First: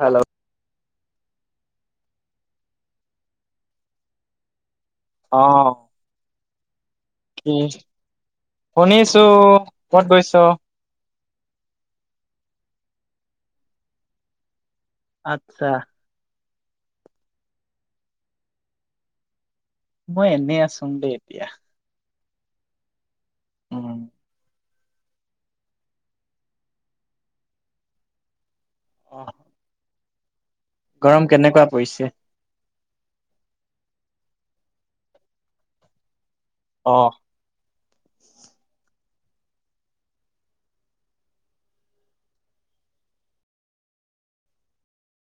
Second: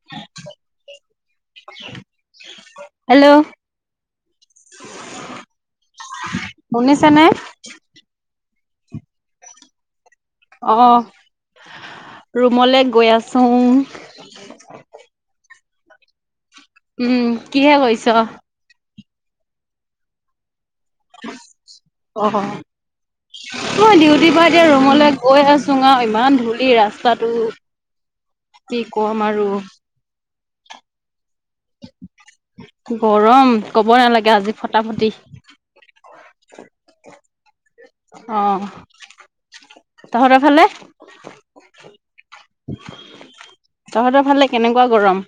Hello hello অ' শুনিছে নে? কি শুনিছো কত গৈছো। ৰুমলৈ গৈ আছো। আত্ছা। উম কিহে কৈছ? মই এনেই আছো দেই এতিয়া। অ, উম মই ডিউটিৰ পৰা এতিয়া ৰুমলৈ গৈ আছোঙ আহ ইমান ধূলি ৰাস্তাটো। [unintelligible] কি অ কম আৰু,, গৰম কেনেকুৱা পৰিছে? গৰম কব নালাগে আজি ফটাফটি। অ। অ তহতৰফালে? তহঁতৰ ফালে কেনেকুৱা গৰম?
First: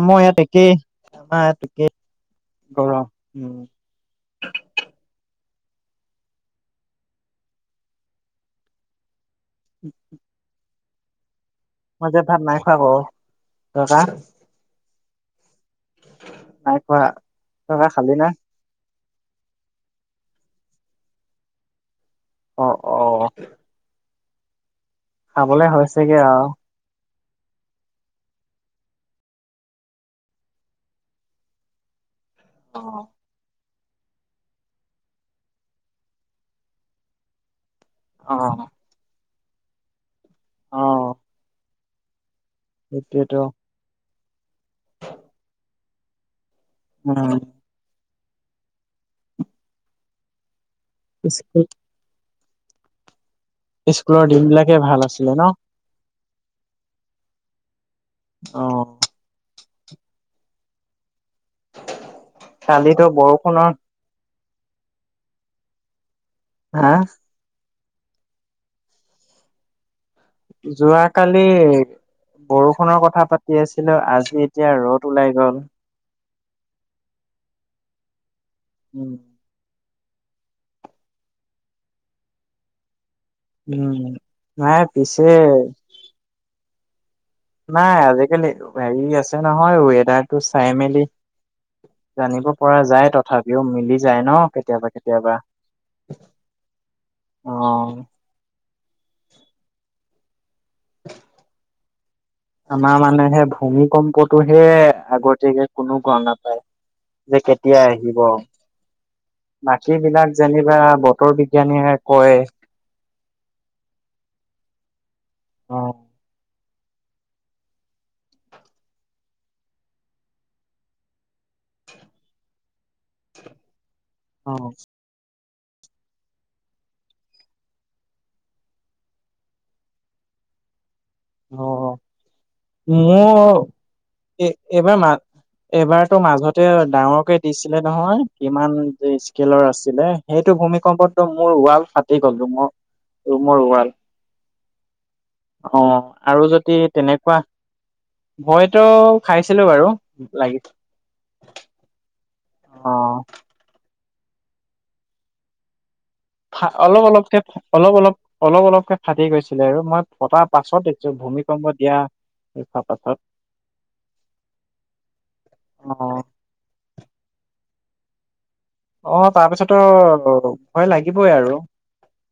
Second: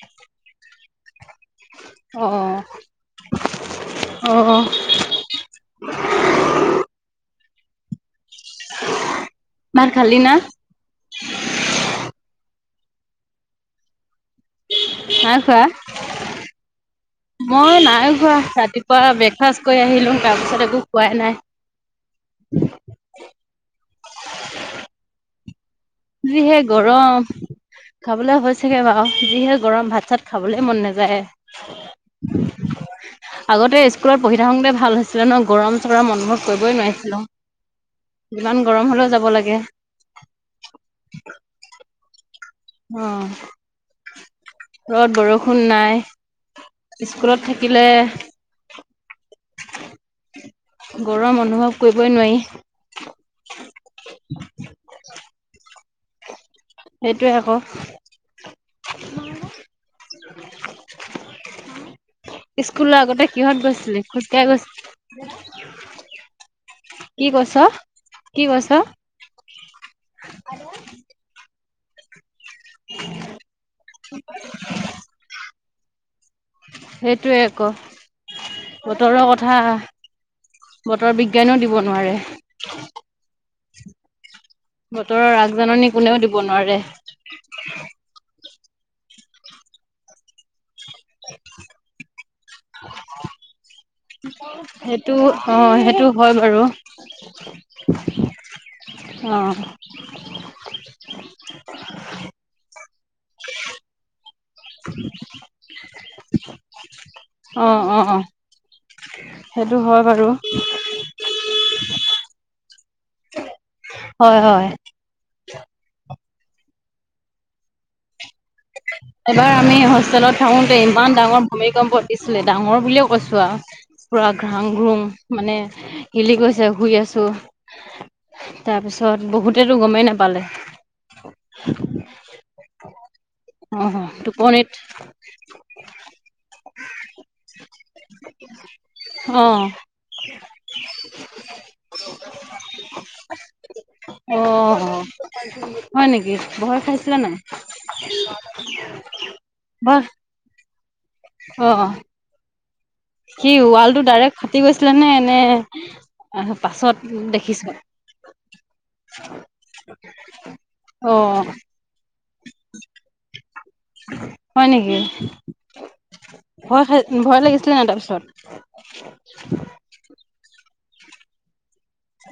আমাৰ ইয়াত একেই। আমাৰ ইয়াত একেই অহ, গৰম। অহ [unintelligible] ভাত খালি না? মই যে ভাত নাই খোৱা ক জনা। নাই খোৱা? হৈত [unintelligible] মই নাই ঘোৱা ৰাতিপুৱা। অ ব্ৰেকফাষ্ট কৰি আহিলোঁনং তাৰপিছত একো খোৱাই নাই। অ অ। [unintelligible] খাবলে হয়। যিহে গৰম। খাবলৈ হৈছেগে বাৰু, যিহে গৰম ভাত চাত খাবলে মন নাযায়। অ আগতে স্কুলত পঢ়ি থাকোঁতে ভাল হৈছিলে নহ, গৰম চৰম অনুভৱ কৰিবই নোৱাৰিছিলো। যিমান গৰম হলেও যাব লাগে। অ [inaudible] সেইটোৱেতো অ'। ৰদ বৰষুণ নাই। উম স্কুলত থাকিলে গৰম স্কুল অনুভৱ কৰিবই নোৱাৰি। স্কুলৰ দিন বিলাকে ভাল আছিলে ন? সেইটোয়ে আকৌ। অ স্কুললৈ কালিতো আগতে কিহত বৰষুণৰ গৈছিলি? খোজকাঢ়ি গৈছিলি? হা কি কৈছ? কি কৈছ? যোৱা কালি বৰষুণৰ কথা পাতি আছিলো, আজি এতিয়া ৰ'দ ওলাই গল। সেইটোৱে আকৌ, উম। বতৰৰ কথা বতৰ বিজ্ঞানেও দিব নোৱাৰে। নাই পিছে বতৰৰ আগজাননী কোনেও দিব নোৱাৰে। নাই আজিকালি হেৰি আছে নহয়, ৱেডাৰটো চাই মেলি [inaudible] জানিব পৰা যায় তথাপিও, মিলি যায় ন কেতিয়াবা সেইটো কেতিয়াবা। অ সেইটো হয় বাৰু অ', অ'। [unintelligible] আমাৰ মানে হেই ভূমিকম্পটোহে আগতীয়াকে কোনো গম নাপায়। যে কেতিয়া অ', অ', আহিব অ', সেইটো বাকী হয় বাৰু বিলাক যেনিবা বতৰ বি বিজ্ঞানে কয় হয় হয়। অ', এবাৰ আমি হোষ্টেলত থাকোতে ইমান ডাঙৰ ভূমিকম্প দিছিলে ডাঙৰ বুলিয়ে কৈছো আৰু পুৰা ঘ্ৰাং অ', ঘ্ৰং মানে হিলি গৈছে শুই আছো তাৰপিছত বহুতেতো গমেই নাপালে অ মোৰ অ তোপনিত এইবাৰতো মাজতে ডাঙৰকে দিছিলে নহয় কিমান অ', স্কেলৰ আছিলে সেইটো সেইটো ভূমিকম্পদটো মোৰ ওৱাল ফাটি গলো ম মোৰ ৰোমৰ ওৱাল অ হয় নেকি আৰু যদি ভয় খাইছিলা নাই? তেনেকুৱা ভয়তো খাইছিলো বাৰু ভয় লাগি অ অ কি ৱাল টো ডাইৰেক্ট ফাটি গৈছিলে নে পাছত অলপ অলপকে দেখিছা? অলপ অলপ অলপ অলপকে ফাটি গৈছিলে আৰু মই ফটাৰ পাছত দেখিছোঁ অ', ভূমিকম্প দিয়া তা পাছত হয় নেকি অ ভয় খাই ভয় লাগিছিলে নাই তাৰপিছত অ তাৰপিছতো ভয় লাগিবই আৰু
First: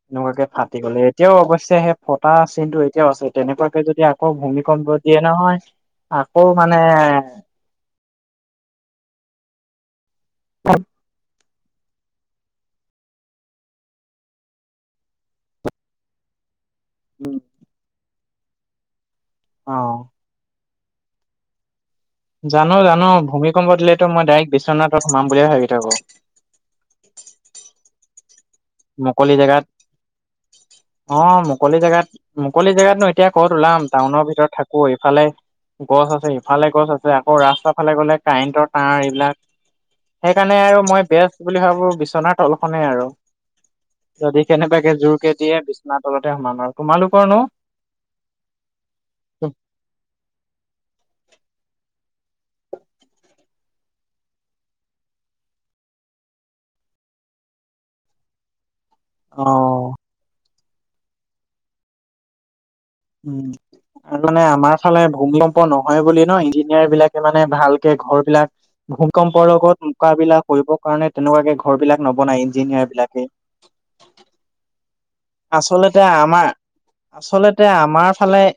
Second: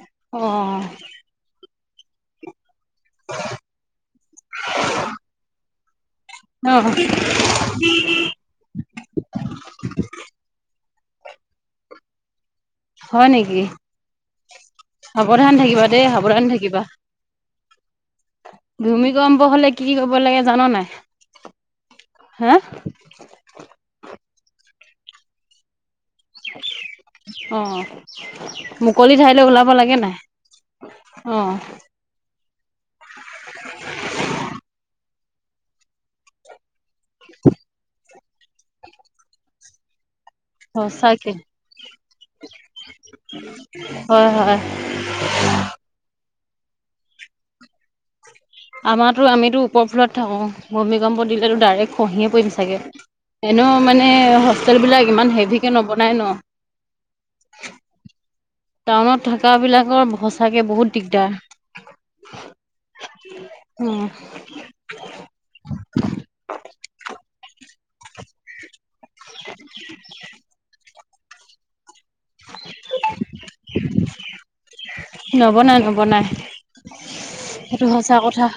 এনেকুৱাকে অ', ফাটি গলে এতিয়াও অবশ্যে ফটা চিনটো এতিয়াও আছে তেনেকুৱাকে যদি আকৌ ভূমিকম্প দিয়ে নহয় আকৌ মানে অহ। [unintelligible] হয় নেকি? সাৱধান থাকিবা দেই সাৱধান থাকিবা। উম। ভূমিকম্প হলে অ কি কি কৰিবব লাগে জান নাই? হা জানো জানো ভূমিকম্প দিলেতো মই ডাইৰেক্ট বিশ্বনাথক সোমাম বুলিয়ে ভাবি থাকো। অ' মুকলি ঠাইলৈ ওলাব লাগে নাই। অ' মুকলি জেগাত, মুকলি জেগাতনো এতিয়া ক'ত ওলাম টাউনৰ ভিতৰত থাকো এইফালে গছ আছে ইফালে গছ আছে আকৌ ৰাস্তা ফালে গলে কাৰেণ্টৰ তাঁৰ এইবিলাক। সেইকাৰণে আৰু মই সঁচাকে বেচ বুলি ভাবো বিচনাৰ তলখনে আৰু। হয় যদি হয়। কেনেবাকে জোৰকে দিয়ে বিচনা তলতে সমান আৰু, তোমালোকৰ নো? আমাৰো আমিতো উপফ্লৰট থাকো, ভূমিকম্প দিলেতো ডাইৰেক্ট খঁহিয়ে পৰিম চাগে। এনেও মানে হোষ্টেলবিলাক ইমান হেভিকে নবনায় ন। টাউনত থকা অ বিলাকৰ সঁচাকে বহুত দিগদাৰ। উম, উম, মানে আমাৰ ফালে ভূমিকম্প নহয় বুলি ন ইঞ্জিনিয়াৰ বিলাকে মানে ভাল ঘৰ বিলাক ভূিকম্পৰ লগত মোকাবিলা কৰিবৰ কাৰণে তেনেকুৱাকে ঘৰ বিলাক নবনাই ইঞ্জিনিয়াৰ বিলাকে। নবনাই আচলতে নবনাই আমাৰ আচলতে সেইটো আমাৰ সঁচা ফালে কথা।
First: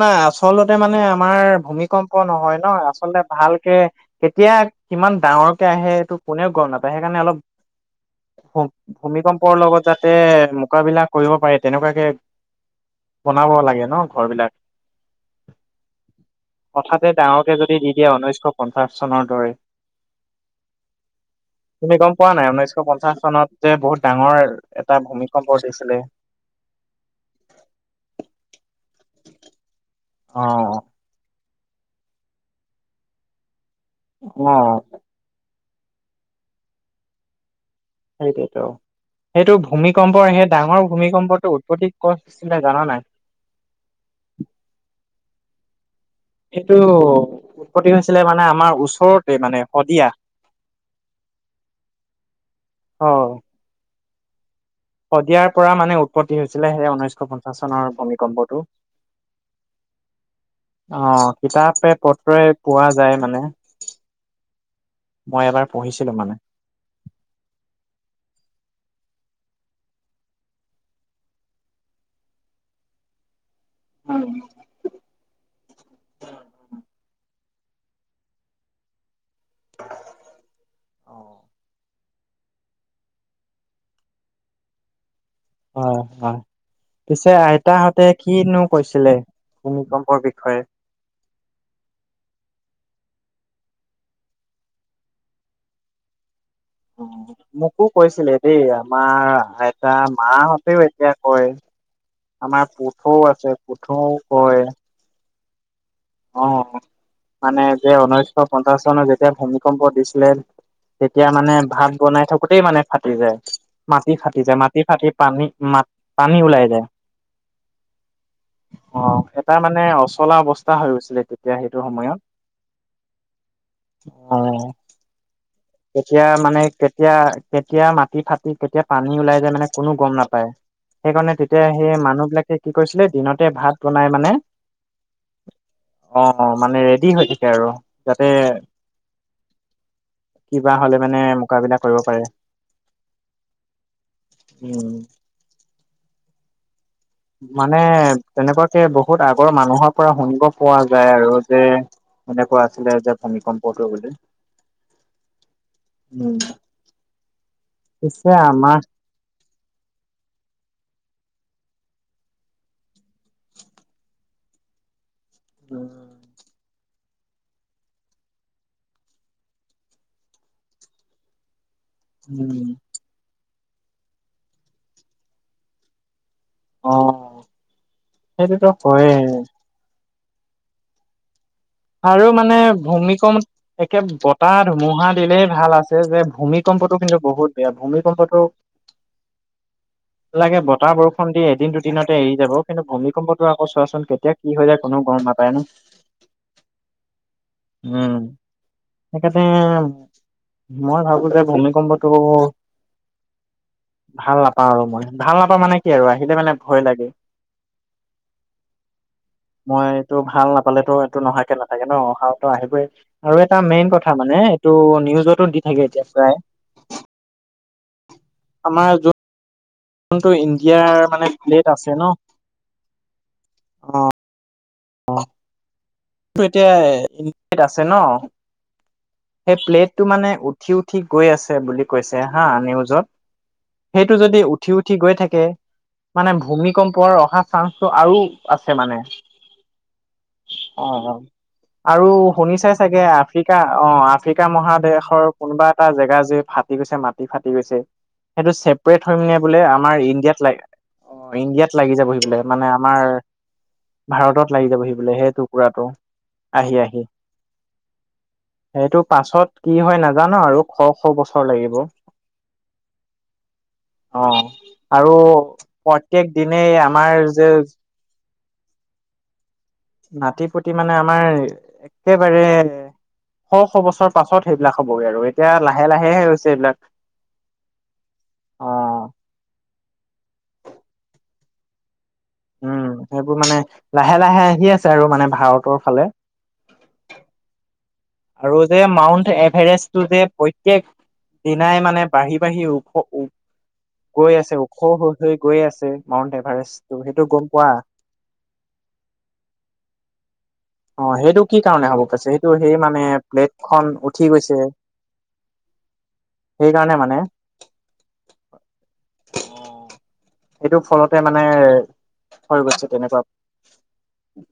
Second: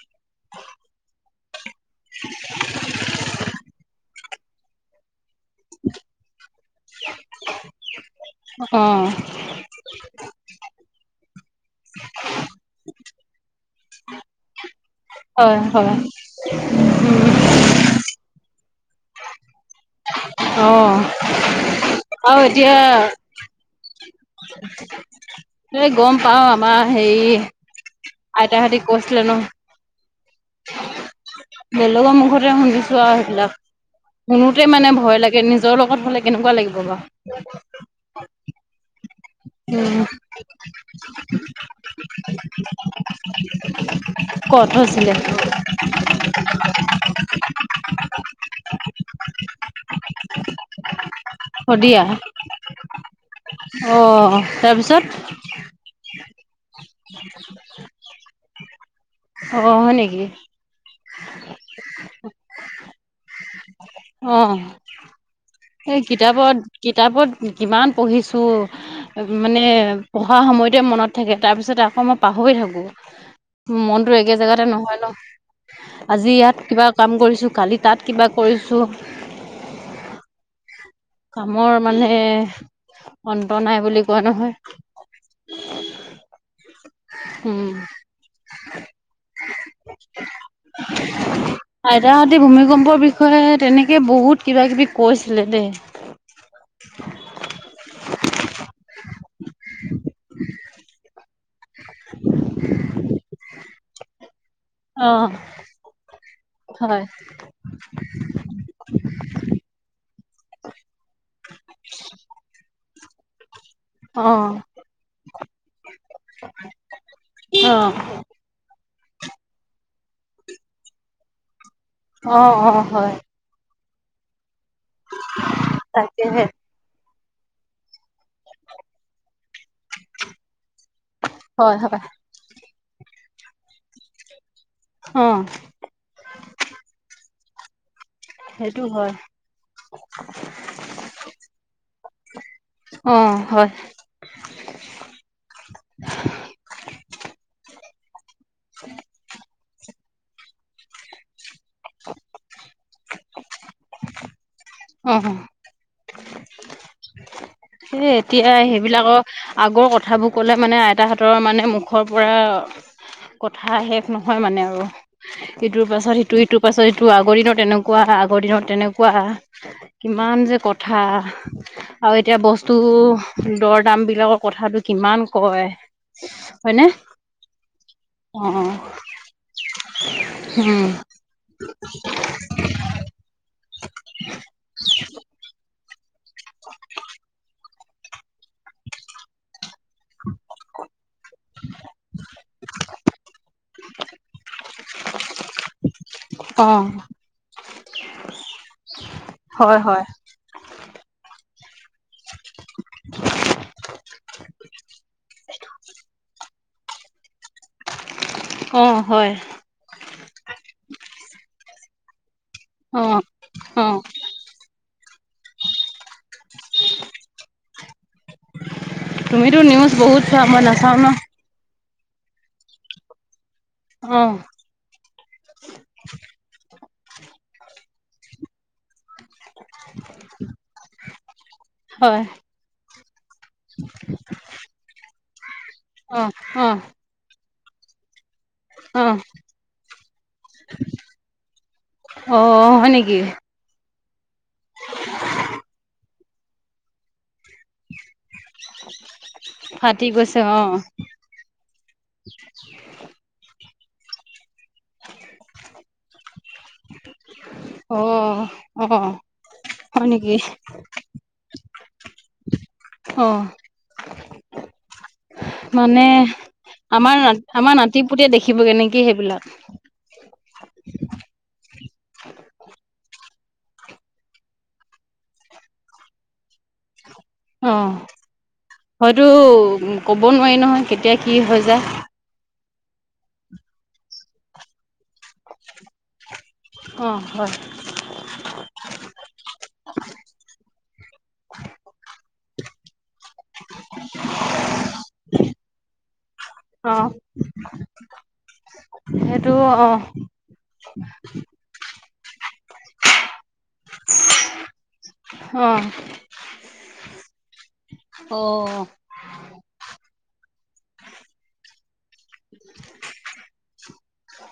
নাই আচলতে মানে আমাৰ ভূমিকম্প নহয় ন আচলতে ভালকে কেতিয়া কিমান ডাঙৰকে আহে এইটো কোনেও গম নাপায়, সেইকাৰণে অলপ অ' ভূমিকম্পৰ লগত যা মোকাবিলা কৰিব পাৰে তেনেকুৱাকে বনাব লাগে ন ঘৰ বিলাক। হয় হয়। হঠাতে ডাঙৰকে যদি দি দিয়া উনৈশ পঞ্চাছ চনৰ দৰে। উম, তুমি গম অ' পোৱা আৰু নাই উনৈশশ এতিয়া পঞ্চাশ চনত যে বহুত ডাঙৰ এটা ভূমিকম্প এই দিছিলে গম পাও আমাৰ হে আইতা হতি কচল ন। অ'। বেলেগৰ মুখতে শুনিছো আৰু সেইবিলাক, অ শুনোতে মানে ভয় লাগে নিজ যৰ লগত হাললে কেনেকুৱা লাগিব বা। সেইটোৱেতো সেইটো উম ভূমিকম্পৰ সেই ডাঙৰ ভূমিকম্পটো উৎপত্তি কষ্ট আছিলে জানা নাই? ক'ত হৈছিলে? এইটো উৎপত্তি হৈছিলে মানে আমাৰ ওচৰতে মানে শদিয়া। শদিয়া অ অ'। তাৰপিছত শদিয়াৰ পৰা মানে উৎপত্তি হৈছিলে সে ঊনৈশ পঞ্চাশ চনৰ ভূমিকম্পটো। অ'। হয় নেকি অহ কিতাপে পত্ৰই পোৱা যায় মানে। অ' মই এবাৰ এই পঢ়িছিলো মানে কিতাপত কিতাপত কিমান পঢ়িছো। মানে পঢ়া সময়তে মনত থাকে তাৰ পিছত আকৌ মই পাহৰি থাকো। মনতো অ', একে জেগাতে নহয় ন, আজি ইয়াত কিবা কাম কৰিছো কালি তাত কিবা কৰিছোঁ। কামৰ মানে অন্ত নাই বুলি কোৱা নহয়। হয় হয়। পিছে উম আইতাহঁতে কিনো কৈছিলে ভূমিকম্পৰ বিষয়ে? আইতাহতি ভূমিকম্পৰ বিষয়ে তেনেকে বহুত কিবা কিবি কৈছিলে দেই। মোকো কৈছিলে দেই, আমাৰ আইতা, মাহতেও এতিয়া কয়, আমাৰ পুঠৌও আছে, পুঠৌও কয়। অ অ', হয় মানে, যে ঊনৈশ পঞ্চাশ চনত, যেতিয়া ভূমিকম্প দিছিলে তেতিয়া মানে, ভাত বনাই থাকোতেই মানে ফাটি যায়। মাটি অ ফাটি যায়, মাটি ফাটি পানী, মাট, পানী ওলাই যায়। অ অ', এটা মানে অচলা অৱস্থা হৈ গৈছিলে। তেতিয়া সেই অ', অ', হয়। অ'। এতিয়া তাকেহে মানে, কেত তিয়া, কেতিয়া মাটি ফাটি, কেতিয়া পানী ওলাই যায় মানে, কোনো গম নাপায়। সেইকাৰণে, তেতিয়া হয় সেই হয় মানুহ বিলাকে কি কৰিছিলে, দিনতে ভাত বনাই মানে অ অ' মানে ৰেডি হৈ থাকে আৰু। যাতে সেইটো হয়। কিবা হ'লে মানে মোকাবিলা কৰিব পাৰে। অ হয় উম। মানে তেনেকুৱাকে বহুত আগৰ মানুহৰ পৰা শুনিব পোৱা যায় আৰু যে এনেকুৱা আছিলে যে ভূমিকম্পটো বুলি। অ' হ। উম। এ পিছে এতিয়া আমাৰ সেইবিলাক আগৰ কথাবোৰ ক'লে মানে আইতাহঁতৰ মানে মুখৰ পৰা কথা শেষ নহয় মানে আৰু। ইটোৰ উম পাছত সিটো ইটোৰ পাছত টো, আগৰ দিনত এনেকুৱা, আগৰ দিনত তেনেকুৱা, কিমান যে কথা। আৰু এতিয়া উম বস্তু দৰ-দামবিলাকৰ কথাটো কিমান কয়। হয়নে? অ অ'- সেইটোতো হয়ে অ'। হুম। আৰু মানে ভূমিকম- একে বতাহ ধুমুহা দিলেই ভাল আছে যে ভূমিকম্পটো কিন্তু বহুত বেয়া। ভূমিকম্পটো লাগে বতাহ-বৰষুণ দিয়ে দিন দুদিনতে এৰি যাব। কিন্তু ভূমিকম্পটো আকৌ চোৱাচোন, কেতিয়া কি হৈ যায় কোনো গম নাপায় ন'। অ'। উম, সেইকাৰণে হয়, হয়, মই ভাবোঁ যে ভূমিকম্পটো ভাল নাপাওঁ আৰু মই ভাল নাপাওঁ মানে কি আৰু আহিলে মানে ভয় লাগে। অ', হয়, মই এইটো ভাল নাপালেতো এইটো নহাকে নাথাকে ন অহা আহিবই অ', আৰু এটা মেইন অ', কথা মানে এইটো নিউজতো দি থাকে এতিয়া প্ৰায় আমাৰ য তুমিতো নিউজ বহুত যোনটো চোৱা মই নাচাওঁ ন ইণ্ডিয়াৰ মানে প্লেট আছে ন অ'। [unintelligible] এতিয়া আছে ন সেই প্লেটটো মানে উঠি উঠি গৈ আছে বুলি কৈছে হয়, হা নিউজত সেইটো যদি উঠি উঠি গৈ থাকে মানে অ', অ', ভূমিকম্প অহা চান্সটো আৰু আছে মানে। অ', অ', অ', আৰু অ', শুনিচাই হয় চাগে নেকি? আফ্ৰিকা অ', আ আফ্ৰিকা মহাদেশৰ কোনোবা এটা জেগা যে ফাটি গৈছে মাত [unintelligible] ফাটি গৈছে, সেইটো চেপৰেট হৈ মানে বোলে আমাৰ ফাটি ইণ্ডিয়াত গৈছে ল অ', অ', ইণ্ডিয়াত লাগি যাবহি বোলে, মানে আমাৰ ভাৰতত লাগি যাবহি বোলে সেই টুকুৰাটো আহি আহি। অ', সেইটো অ', পাছত কি হয় নাজানো আৰু, শ শ বছৰ লাগিব। অ অহ আৰু মানে প্ৰত্যেক দিনেই আমাৰ না যে আমাৰ নাতি পুতে দেখ দেখিব নেকি সেইবিলাক কেবাৰে শ, শ বছৰ পাছত সেইবিলাক হবগৈ আৰু এতিয়া লাহে লাহেহে হৈছে এইবিলাক অ', অ হয়তো ক'ব নোৱাৰি নহয় কেতিয়া কি হৈ যা উম, সেইবোৰ মানে লাহে, লাহে আহি আছে আৰু মানে ভাৰতৰ ফালে অ', হয় আৰু যে মাউণ্ট এভাৰেষ্টটো যে প্ৰত্যয়েক দিনাই মানে বাঢ়ি, বাঢ়ি উম গৈ আছে ওখ হৈ, হৈ, গৈ আছে মাউণ্ট এভাৰেষ্ট টো অ', সেইটো গম পোৱা [inaudible] সেইটো অ', অ', সেইটো কি কাৰণে হ'ব পৈছেটো টো সেই মানে প্লেট খ উঠি গৈছে অ', সেইকাৰণে মানে অ', এইটো ফলতে মানে হৈ গৈছে তেনেকুৱা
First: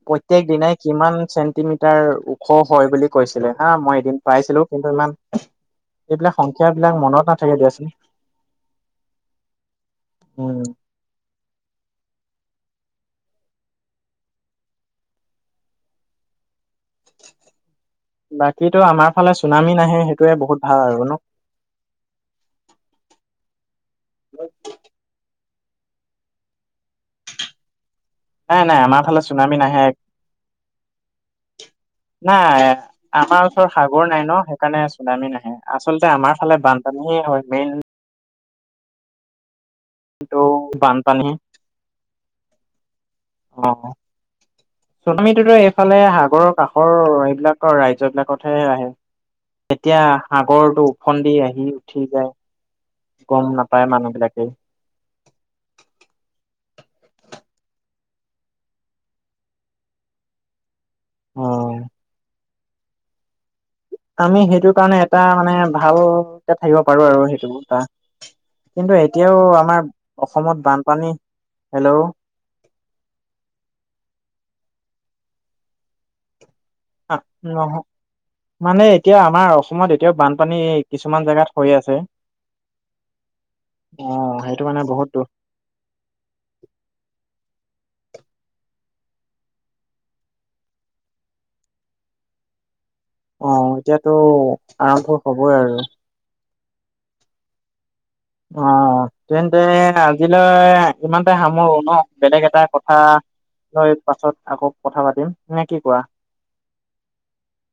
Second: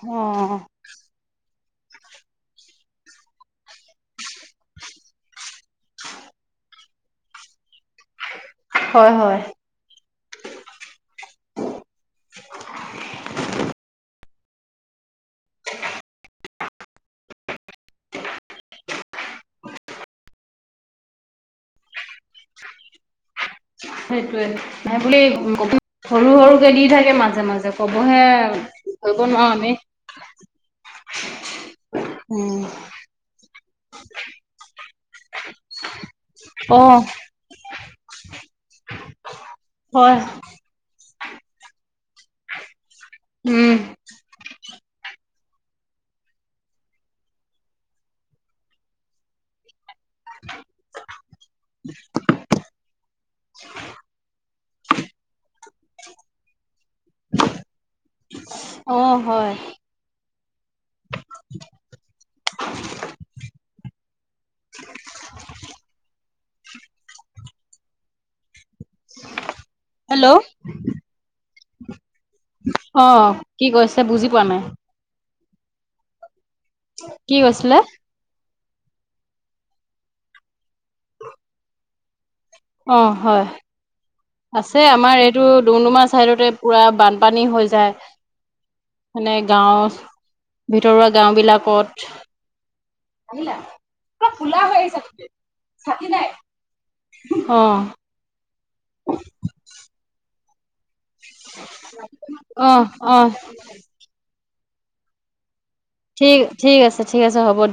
প্ৰত্যেক অ', দিনাই কিমান চেণ্টিমিটাৰ ওখ হয় বুলি কৈছিলে হা মই এদিন পাইছিলো কিন্তু ইমান এইবিলাক সংখ্যাবিলাক মনত নাথাকে দিয়াচোন হয়, হয় উম [unintelligible] বাকীতো আমাৰ ফালে চুনামী নাহে সেইটোৱে বহুত ভাল আৰু ন সেইটোৱে নাই বুলি সৰু, সৰুকে দি থাকে মাজে, মাজে ক'বহে নাই নাই আমাৰ ফালে কৰিব নোৱাৰো চুনামি আমি নাহে নাই, আমাৰ ওচৰত সাগৰ নাই ন সেইকাৰণে চুনামি নাহে আচলতে আমাৰ ফালে অ', বানপানীহে হয় মেইন [unintelligible] কিন্তু বানপানহে অ', উম, চুনামীত স এইফালে সাগৰৰ কাষৰ এইবিলাক ৰাজ্য বিলাকতহে আহে তেতিয়া সাগৰটো ওফন্দি আহি উঠি যায় গম নাপায় মানুহ বিলাকে অ', হয় অ', আমি সেইটো কাৰণে এটা মানে ভালকে থাকিব পাৰো আৰু সেইটোটা কিন্তু এতিয়াও আমাৰ হেল্ল'। অসমত বানপানী হলেও অ', কি কৈছে বুজি পোৱা নাই, কি, নহ কছিলে মানে এতিয়া আমাৰ অসমত এতিয়াও বানপানী কিছুমান জেগাত হৈ আছে আহ, হয় অ সেইটো আছে মানে বহুত আমাৰ দুখ এইটো ডুমডুমাৰ চাইডতে পুৰা বানপানী হৈ যায় মনেে গাওঁ ভিতৰুৱা গাঁওবিলাকত অ আহিলা এতিয়াতো খোলা হয় আহ আৰম্ভ ছাকটো হবই আৰু ছাকি নাই আহ, অ', তেন্তে আজিলৈ ইমানতে সামৰো ন বেলেগ এটা অ', কথা অ', লৈ পাছত আকৌ কথা পাতিম নে কি কোৱা? ঠিক, ঠিক আছে, ঠিক আছে হ'ব দিয়ক